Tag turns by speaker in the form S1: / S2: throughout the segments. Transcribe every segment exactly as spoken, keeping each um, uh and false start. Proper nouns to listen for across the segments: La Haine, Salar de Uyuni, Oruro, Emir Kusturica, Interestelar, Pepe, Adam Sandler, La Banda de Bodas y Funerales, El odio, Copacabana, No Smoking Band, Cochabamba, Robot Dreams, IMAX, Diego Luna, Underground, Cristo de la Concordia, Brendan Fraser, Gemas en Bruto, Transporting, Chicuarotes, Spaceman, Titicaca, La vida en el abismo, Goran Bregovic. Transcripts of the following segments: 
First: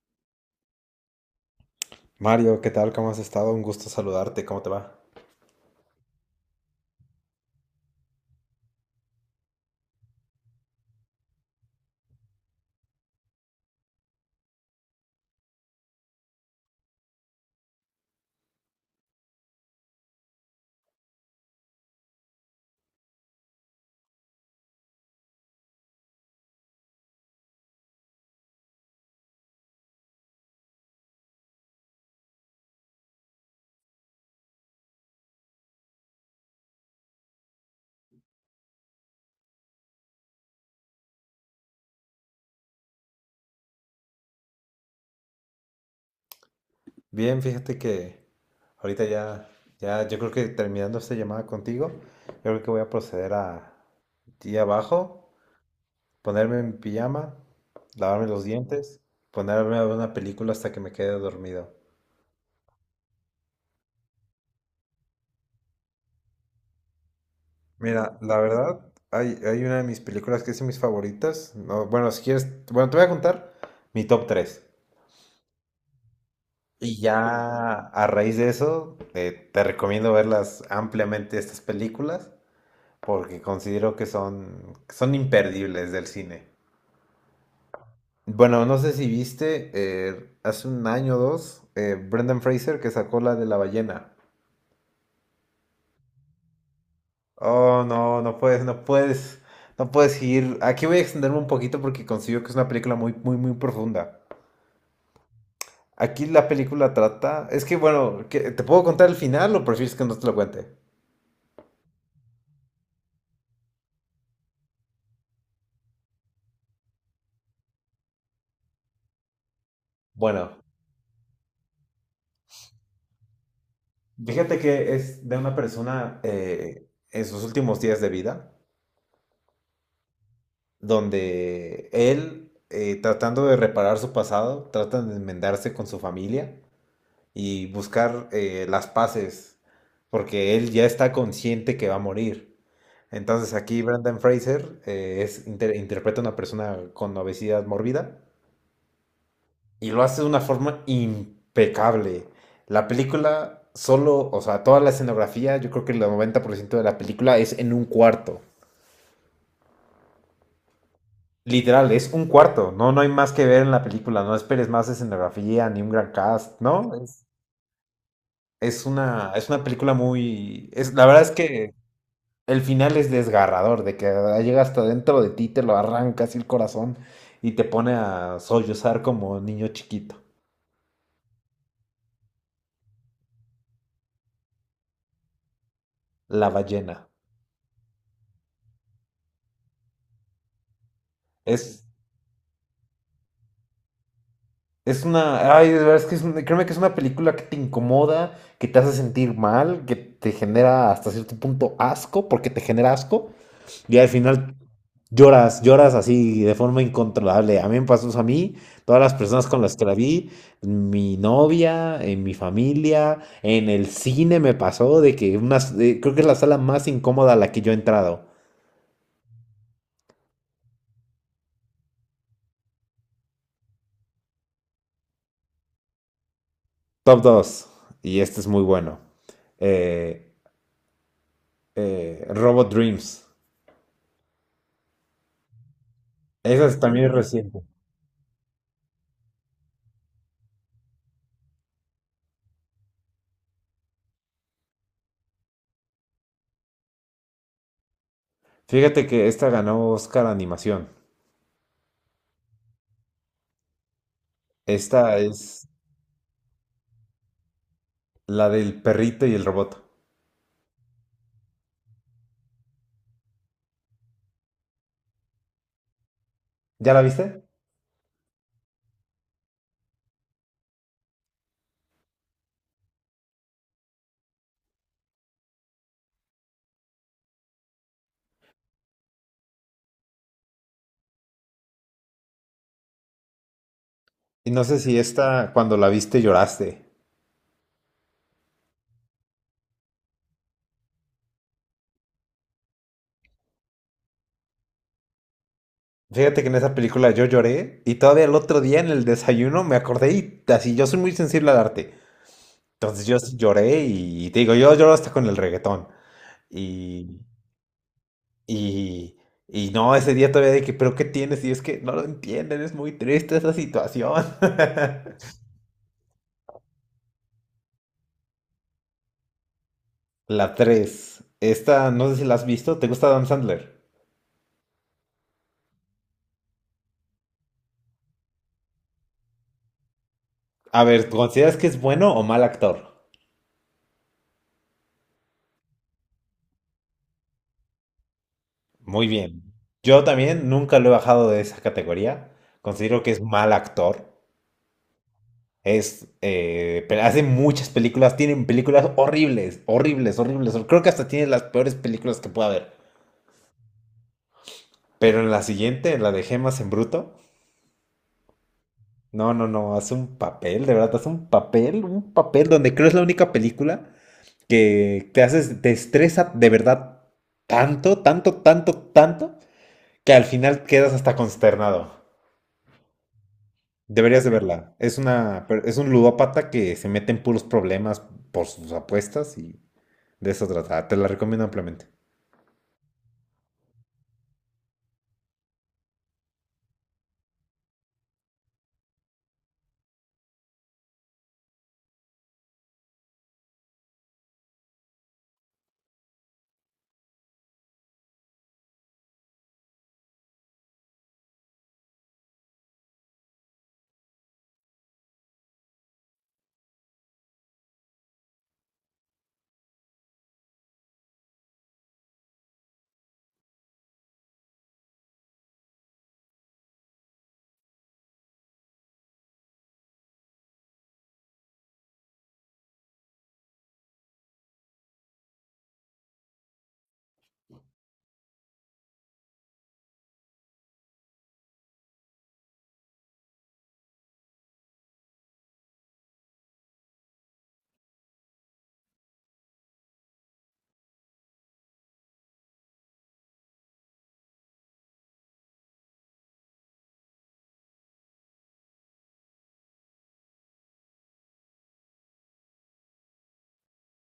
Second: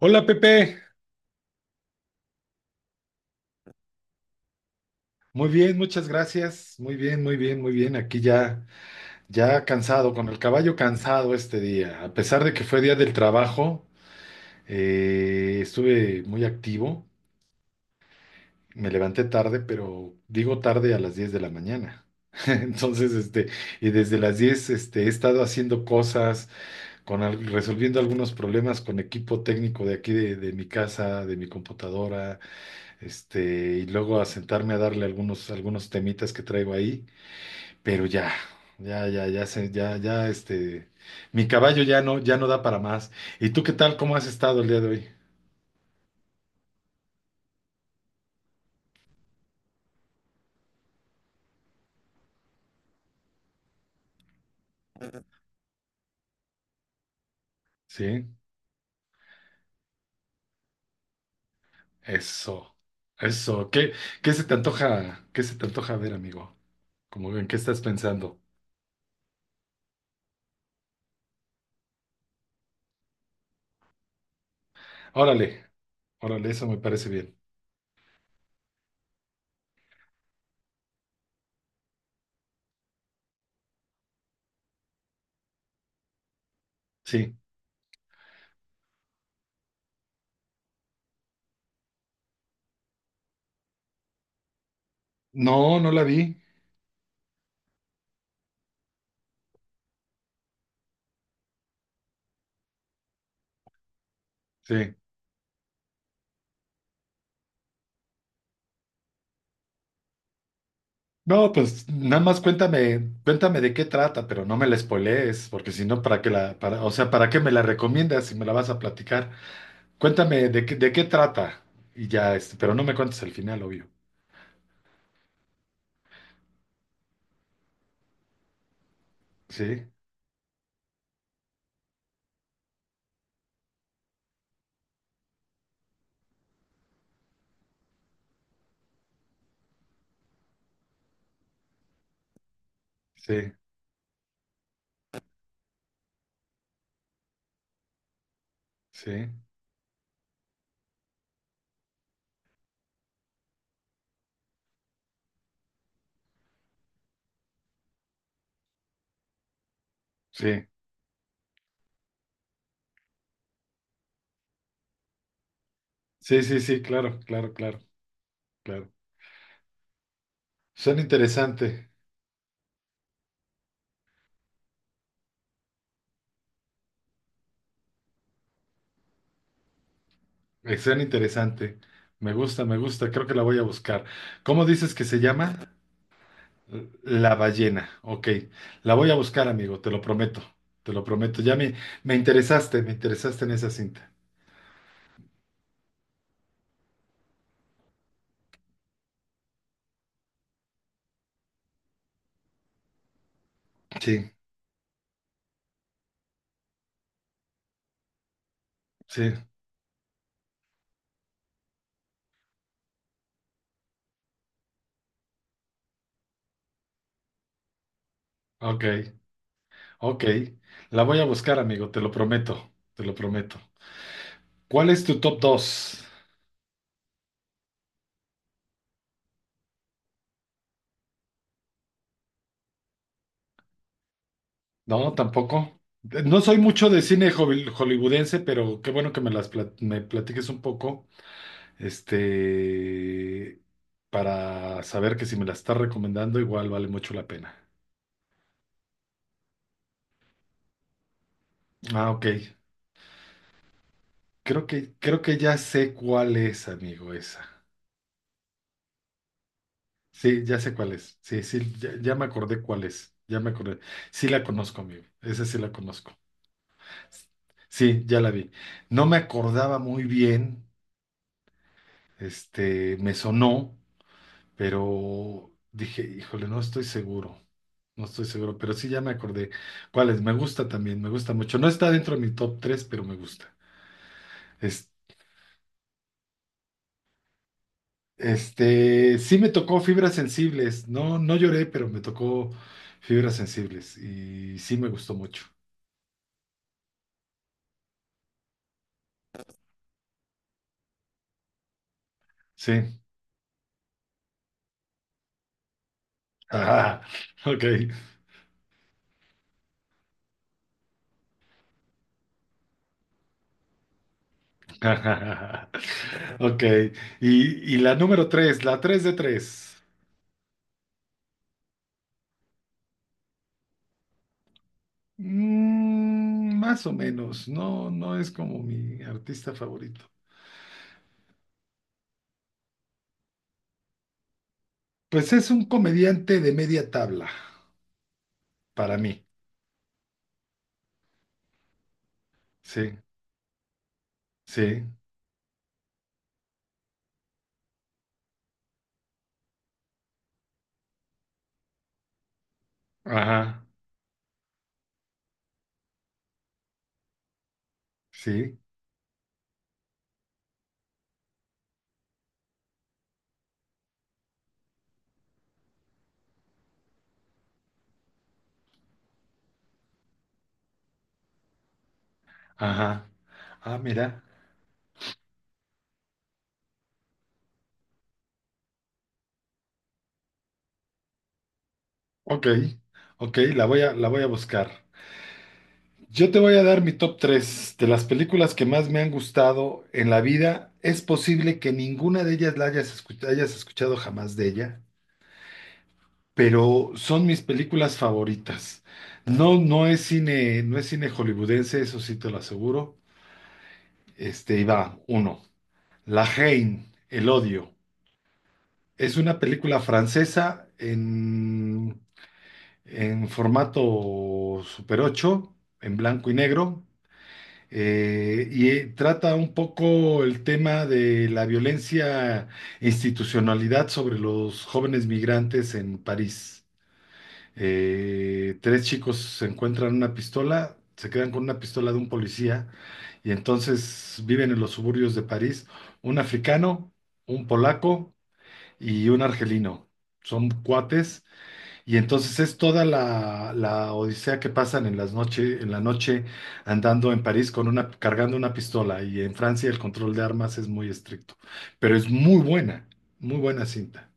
S1: Hola Pepe,
S2: Mario, ¿qué tal? ¿Cómo has estado? Un gusto saludarte. ¿Cómo te va?
S1: muy bien, muchas gracias. Muy bien, muy bien, muy bien. Aquí ya, ya cansado, con el caballo cansado este día. A pesar de que fue día del trabajo, eh, estuve muy activo. Me levanté tarde, pero digo tarde a las diez de la mañana. Entonces, este, y desde las diez este, he estado haciendo cosas, con al- resolviendo algunos problemas con equipo técnico de aquí de, de mi casa, de mi computadora. Este, y luego a sentarme a darle algunos, algunos temitas que traigo ahí, pero ya, ya, ya, ya, se, ya, ya, este, mi caballo ya no, ya no da para más. ¿Y tú qué tal? ¿Cómo has estado el día de hoy?
S2: Bien, fíjate que ahorita ya, ya, yo creo que terminando esta llamada contigo, yo creo que voy a proceder a ir abajo, ponerme en pijama,
S1: Sí,
S2: lavarme los dientes, ponerme a ver una película hasta que me quede dormido.
S1: eso, eso. ¿Qué, ¿qué se te antoja, qué se te antoja ver, amigo? Como en qué estás
S2: Mira, la
S1: pensando?
S2: verdad, hay, hay una de mis películas que es de mis favoritas. No, bueno, si quieres, bueno, te voy a contar mi top tres.
S1: Órale, órale, eso me
S2: Y
S1: parece bien.
S2: ya a raíz de eso, eh, te recomiendo verlas ampliamente estas películas porque considero que son, son imperdibles del cine.
S1: Sí.
S2: Bueno, no sé si viste, eh, hace un año o dos, eh, Brendan Fraser que sacó la de la ballena.
S1: No, no la vi.
S2: Oh, no, no puedes, no puedes, no puedes ir. Aquí voy a extenderme un poquito porque considero que es una película muy, muy, muy profunda.
S1: Sí.
S2: Aquí la película trata, es que bueno, ¿qué- ¿te puedo contar el final o prefieres que no te lo cuente?
S1: No, pues nada más cuéntame, cuéntame de qué trata, pero no me la spoilees, porque si no, ¿para qué la, para, o sea, ¿para qué me la recomiendas si me la vas a platicar? Cuéntame
S2: Bueno,
S1: de qué, de qué trata y ya, este, pero no me cuentes el final, obvio.
S2: Fíjate que es de una persona eh, en sus últimos días de vida,
S1: Sí,
S2: donde él, eh, tratando de reparar su pasado, trata de enmendarse con su familia y buscar eh, las paces, porque él ya está consciente que va a morir.
S1: sí,
S2: Entonces aquí Brendan Fraser eh, es, inter- interpreta a una persona con obesidad mórbida
S1: sí,
S2: y lo hace de una forma impecable. La película solo, o sea, toda la escenografía, yo creo que el noventa por ciento de la película es en un cuarto.
S1: sí,
S2: Literal, es un cuarto, no, no hay más que ver en la película, no esperes más escenografía ni un gran
S1: sí,
S2: cast,
S1: sí, sí,
S2: ¿no?
S1: claro,
S2: Es,
S1: claro, claro,
S2: es
S1: claro.
S2: una, es una película muy. Es,
S1: Suena
S2: la verdad es que
S1: interesante,
S2: el final es desgarrador, de que llega hasta dentro de ti, te lo arranca así el corazón y te pone a sollozar como niño chiquito,
S1: eh, suena interesante. Me gusta, me gusta, creo que la voy a buscar. ¿Cómo dices que se llama?
S2: la ballena.
S1: La ballena, ok. La voy a buscar, amigo, te lo prometo, te lo prometo. Ya me,
S2: Es,
S1: me interesaste, me interesaste en esa cinta.
S2: Es una, ay, de verdad es que es, una- créeme que es una película que te incomoda, que te hace sentir mal, que te genera hasta cierto punto asco, porque te genera asco, y al
S1: Sí,
S2: final lloras, lloras así de forma incontrolable. A mí me pasó eso a mí, todas las
S1: sí,
S2: personas con las que la vi, mi novia, en mi familia, en el cine me pasó de que una de- creo que es la sala más incómoda a la que yo he entrado.
S1: ok, ok. La voy a buscar, amigo, te lo prometo, te lo prometo. ¿Cuál es tu top dos?
S2: Top dos y este es muy bueno. Eh, eh, Robot Dreams.
S1: No, tampoco. No soy
S2: Esa es-
S1: mucho de
S2: también es
S1: cine
S2: reciente.
S1: holly- hollywoodense, pero qué bueno que me las plat- me platiques un poco, este, para saber que si me las estás recomendando, igual vale mucho la pena.
S2: Fíjate que esta ganó Oscar a Animación.
S1: Ah, ok. Creo que,
S2: Esta
S1: creo que ya
S2: es
S1: sé cuál es, amigo, esa.
S2: la del perrito y el robot.
S1: Sí, ya sé cuál es. Sí, sí, ya, ya me acordé cuál es. Ya me acordé. Sí la conozco, amigo. Esa sí la conozco.
S2: ¿Ya la viste?
S1: Sí, ya la vi. No me acordaba muy bien, este, me sonó, pero dije, híjole, no estoy seguro. No estoy seguro, pero sí ya me acordé cuál es. Me gusta también, me gusta mucho. No está dentro de mi top tres pero me gusta.
S2: Y no sé si esta, cuando la viste, lloraste.
S1: Este, sí me tocó fibras sensibles. No, no lloré, pero me tocó fibras sensibles y sí me gustó mucho.
S2: Fíjate que en esa película yo lloré y todavía el otro día en el desayuno me acordé y así yo soy muy sensible al arte.
S1: Sí.
S2: Entonces yo sí lloré y, te digo, yo lloro hasta con el reggaetón.
S1: Ajá.
S2: Y,
S1: Ok.
S2: y, y no, ese día todavía dije, pero ¿qué tienes? Y es que no lo entienden, es muy triste esa situación.
S1: Ok. Y, y la número tres, la tres de tres.
S2: La tres. Esta, no sé si la has visto. ¿Te gusta Adam Sandler?
S1: Mm, más o menos. No, no es como mi artista favorito.
S2: A ver, ¿consideras que es bueno o mal actor?
S1: Pues es un comediante de media tabla para
S2: Muy
S1: mí.
S2: bien. Yo también nunca lo he bajado de esa categoría.
S1: Sí,
S2: Considero que es mal actor.
S1: sí.
S2: Es, eh, pe- hace muchas películas, tienen películas horribles, horribles, horribles. Creo que hasta tiene las peores películas que pueda haber.
S1: Ajá.
S2: Pero en la siguiente, en la de Gemas en Bruto,
S1: Sí.
S2: no, no, no, hace un papel, de verdad, hace un papel, un papel donde creo es la única película que te haces, te estresa de verdad tanto, tanto, tanto, tanto, que al final quedas hasta consternado.
S1: Ajá. Ah, mira.
S2: Deberías de verla. Es una, per- es un ludópata que se mete en puros problemas por sus apuestas y de eso trata. Ah, Te la recomiendo ampliamente.
S1: Ok, ok, la voy a, la voy a buscar. Yo te voy a dar mi top tres de las películas que más me han gustado en la vida. Es posible que ninguna de ellas la hayas, escu- hayas escuchado jamás de ella, pero son mis películas favoritas. No, no es cine, no es cine hollywoodense, eso sí te lo aseguro. Este, y va, uno. La Haine, El odio. Es una película francesa en, en formato Super ocho en blanco y negro eh, y eh, trata un poco el tema de la violencia e institucionalidad sobre los jóvenes migrantes en París. Eh, tres chicos se encuentran una pistola, se quedan con una pistola de un policía y entonces viven en los suburbios de París, un africano, un polaco y un argelino. Son cuates y entonces es toda la, la odisea que pasan en las noche, en la noche andando en París con una, cargando una pistola. Y en Francia el control de armas es muy estricto. Pero es muy buena, muy buena cinta.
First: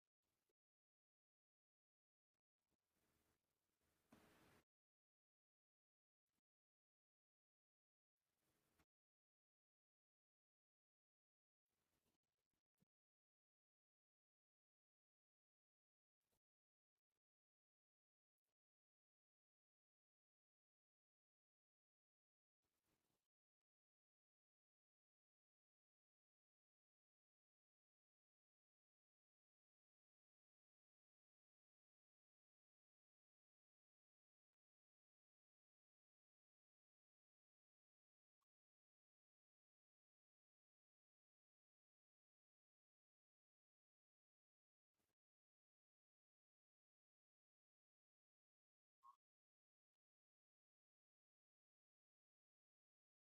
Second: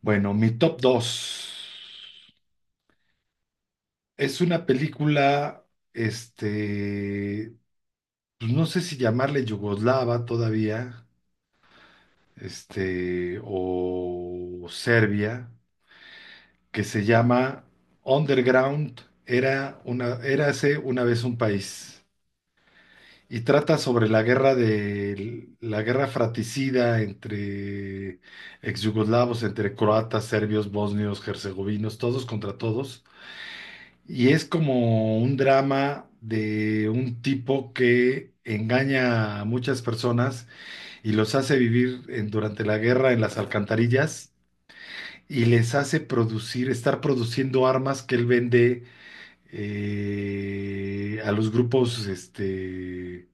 S1: Bueno, mi top dos es una película, este, pues no sé si llamarle yugoslava todavía, este, o Serbia, que se llama Underground, era una, érase una vez un país. Y trata sobre la guerra de la guerra fratricida entre exyugoslavos, entre croatas, serbios, bosnios, herzegovinos, todos contra todos. Y es como un drama de un tipo que engaña a muchas personas y los hace vivir en- durante la guerra en las alcantarillas y les hace producir, estar produciendo armas que él vende eh, a los grupos este,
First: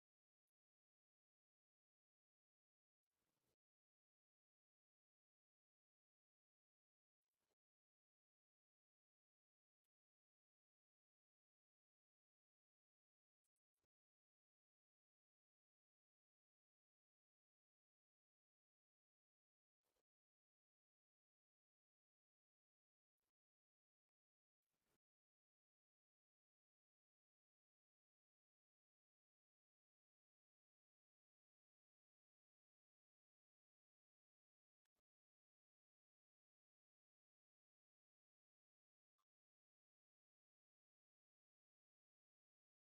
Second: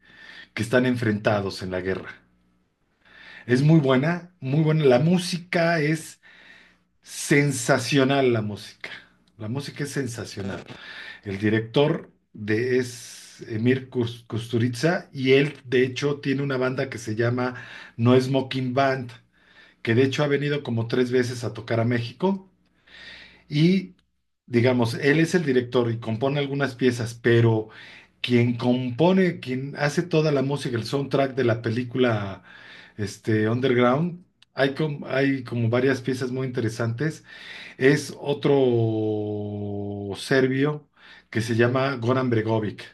S1: que están enfrentados en la guerra. Es muy buena, muy buena. La música es sensacional, la música. La música es sensacional. El director de es Emir Kus- Kusturica y él, de hecho, tiene una banda que se llama No Smoking Band, que de hecho ha venido como tres veces a tocar a México. Y, digamos, él es el director y compone algunas piezas, pero quien compone, quien hace toda la música, el soundtrack de la película este, Underground, hay, com- hay como varias piezas muy interesantes. Es otro serbio que se llama Goran Bregovic,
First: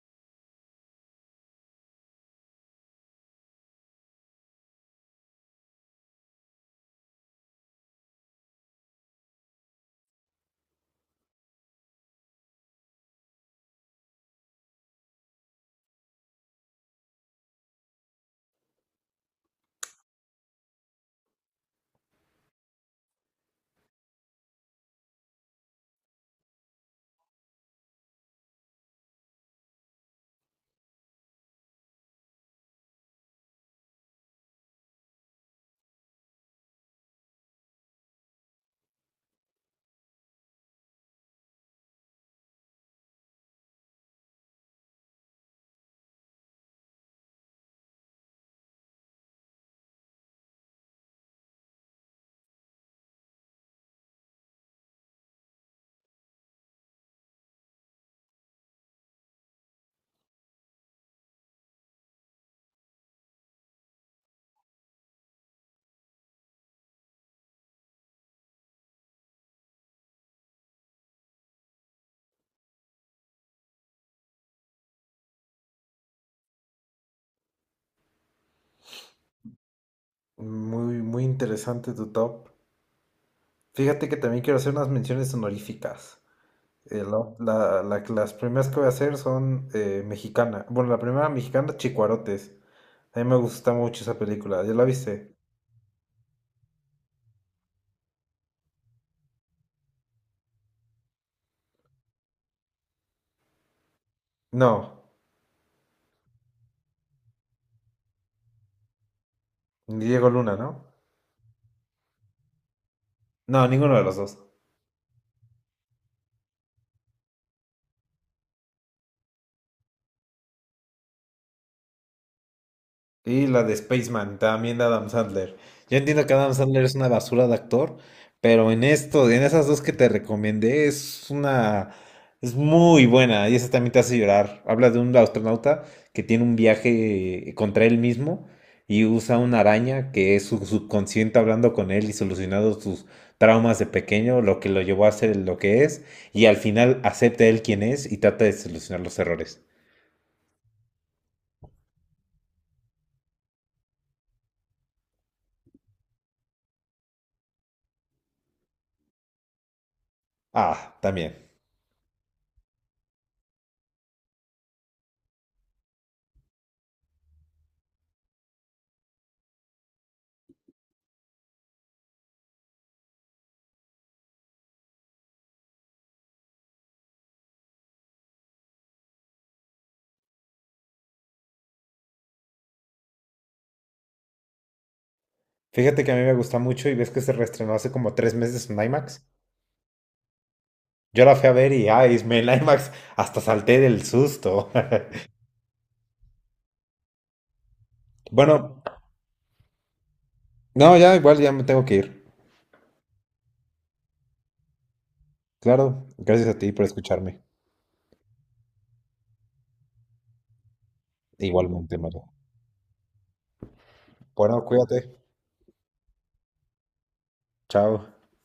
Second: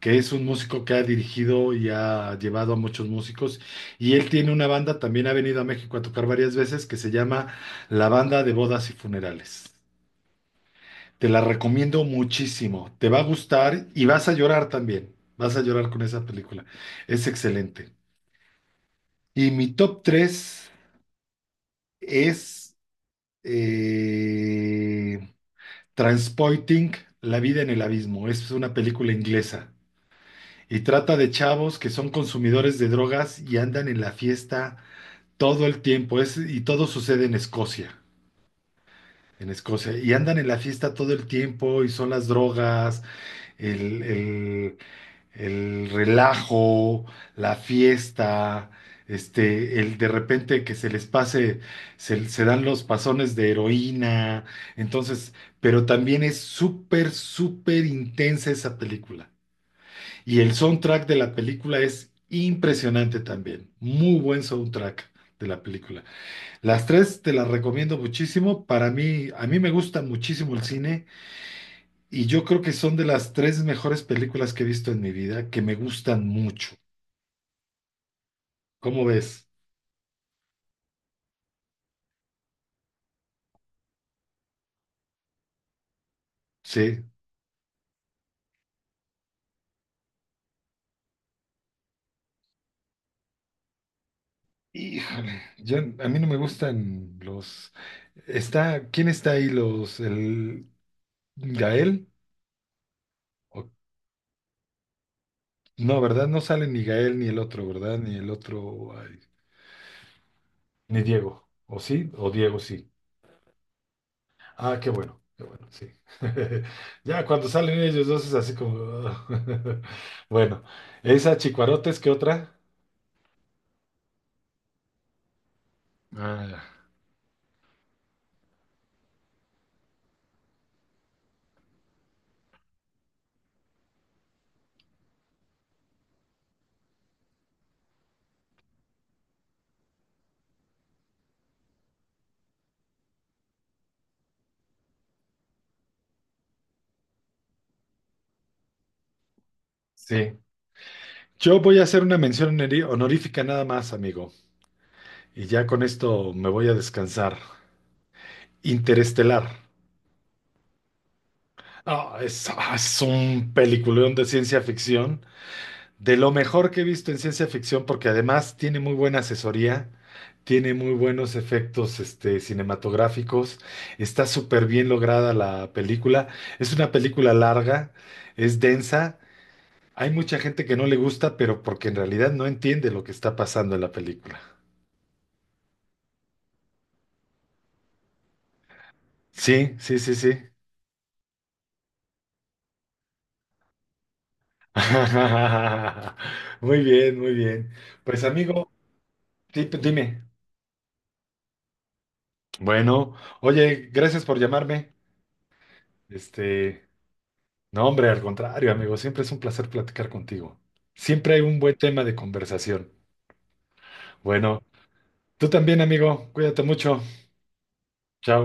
S1: que es un músico que ha dirigido y ha llevado a muchos músicos. Y él tiene una banda, también ha venido a México a tocar varias veces, que se llama La Banda de Bodas y Funerales. Te la recomiendo muchísimo. Te va a gustar y vas a llorar también. Vas a llorar con esa película. Es excelente. Y mi top tres es eh, Transporting, La vida en el abismo. Es una película inglesa y trata de chavos que son consumidores de drogas y andan en la fiesta todo el tiempo. Es, y todo sucede en Escocia. En Escocia. Y andan en la fiesta todo el tiempo y son las drogas, el, el- el relajo, la fiesta, este, el de repente que se les pase, se, se dan los pasones de heroína, entonces, pero también es súper, súper intensa esa película. Y el soundtrack de la película es impresionante también, muy buen soundtrack. De la película. Las tres te las recomiendo muchísimo. Para mí, a mí me gusta muchísimo el cine y yo creo que son de las tres mejores películas que he visto en mi vida, que me gustan mucho. ¿Cómo ves?
S2: Muy, muy interesante tu top. Fíjate que también quiero hacer unas menciones honoríficas. Eh,
S1: Sí.
S2: la- la- la- las primeras que voy a hacer son eh, mexicana. Bueno, la primera mexicana, Chicuarotes. A mí me gusta mucho esa película. ¿Ya la viste?
S1: Híjole, yo a mí no me gustan los. Está, ¿quién está ahí? Los, el Gael. O-
S2: No.
S1: no, ¿verdad? No sale ni Gael ni el otro, ¿verdad? Ni el otro, ay,
S2: Diego Luna, ¿no?
S1: ni Diego. ¿O sí? O Diego sí.
S2: No, ninguno de los dos.
S1: Ah, qué bueno, qué bueno, sí. Ya cuando salen ellos dos es así como. Bueno, esa Chicuarotes, ¿qué otra?
S2: Y la de Spaceman, también de Adam Sandler. Yo entiendo que Adam
S1: Ah,
S2: Sandler es una basura de actor, pero en esto, en esas dos que te recomendé, es una, es muy buena y esa también te hace llorar. Habla de un astronauta que tiene un viaje eh, contra él mismo y usa una araña que es su subconsciente hablando con él y solucionando sus traumas de pequeño, lo que lo llevó a ser lo que es, y al final acepta él quien es y trata de solucionar los errores.
S1: sí. Yo voy a hacer una mención honori- honorífica nada más, amigo. Y ya con esto me voy a descansar. Interestelar.
S2: Ah, también.
S1: Ah, es, ah, es un peliculón de ciencia ficción, de lo mejor que he visto en ciencia ficción, porque además tiene muy buena asesoría, tiene muy buenos efectos este, cinematográficos, está súper bien lograda la película. Es una película larga, es densa. Hay mucha gente que no le gusta, pero porque en realidad no entiende lo que está pasando en la película.
S2: Fíjate que a mí me gusta mucho y ves que se reestrenó hace como tres meses en IMAX.
S1: Sí, sí, sí, sí.
S2: Yo la fui a ver y, ay, me en IMAX hasta salté del susto.
S1: Muy bien, muy bien. Pues amigo,
S2: Bueno,
S1: di- dime.
S2: no, ya igual ya me tengo que ir.
S1: Bueno, oye, gracias por llamarme.
S2: Claro, gracias a ti por
S1: Este,
S2: escucharme.
S1: no, hombre, al contrario, amigo, siempre es un placer platicar contigo. Siempre hay un buen
S2: Igualmente,
S1: tema de
S2: Mario.
S1: conversación. Bueno,
S2: Bueno, cuídate.
S1: tú también, amigo, cuídate mucho.
S2: Chao.
S1: Chao.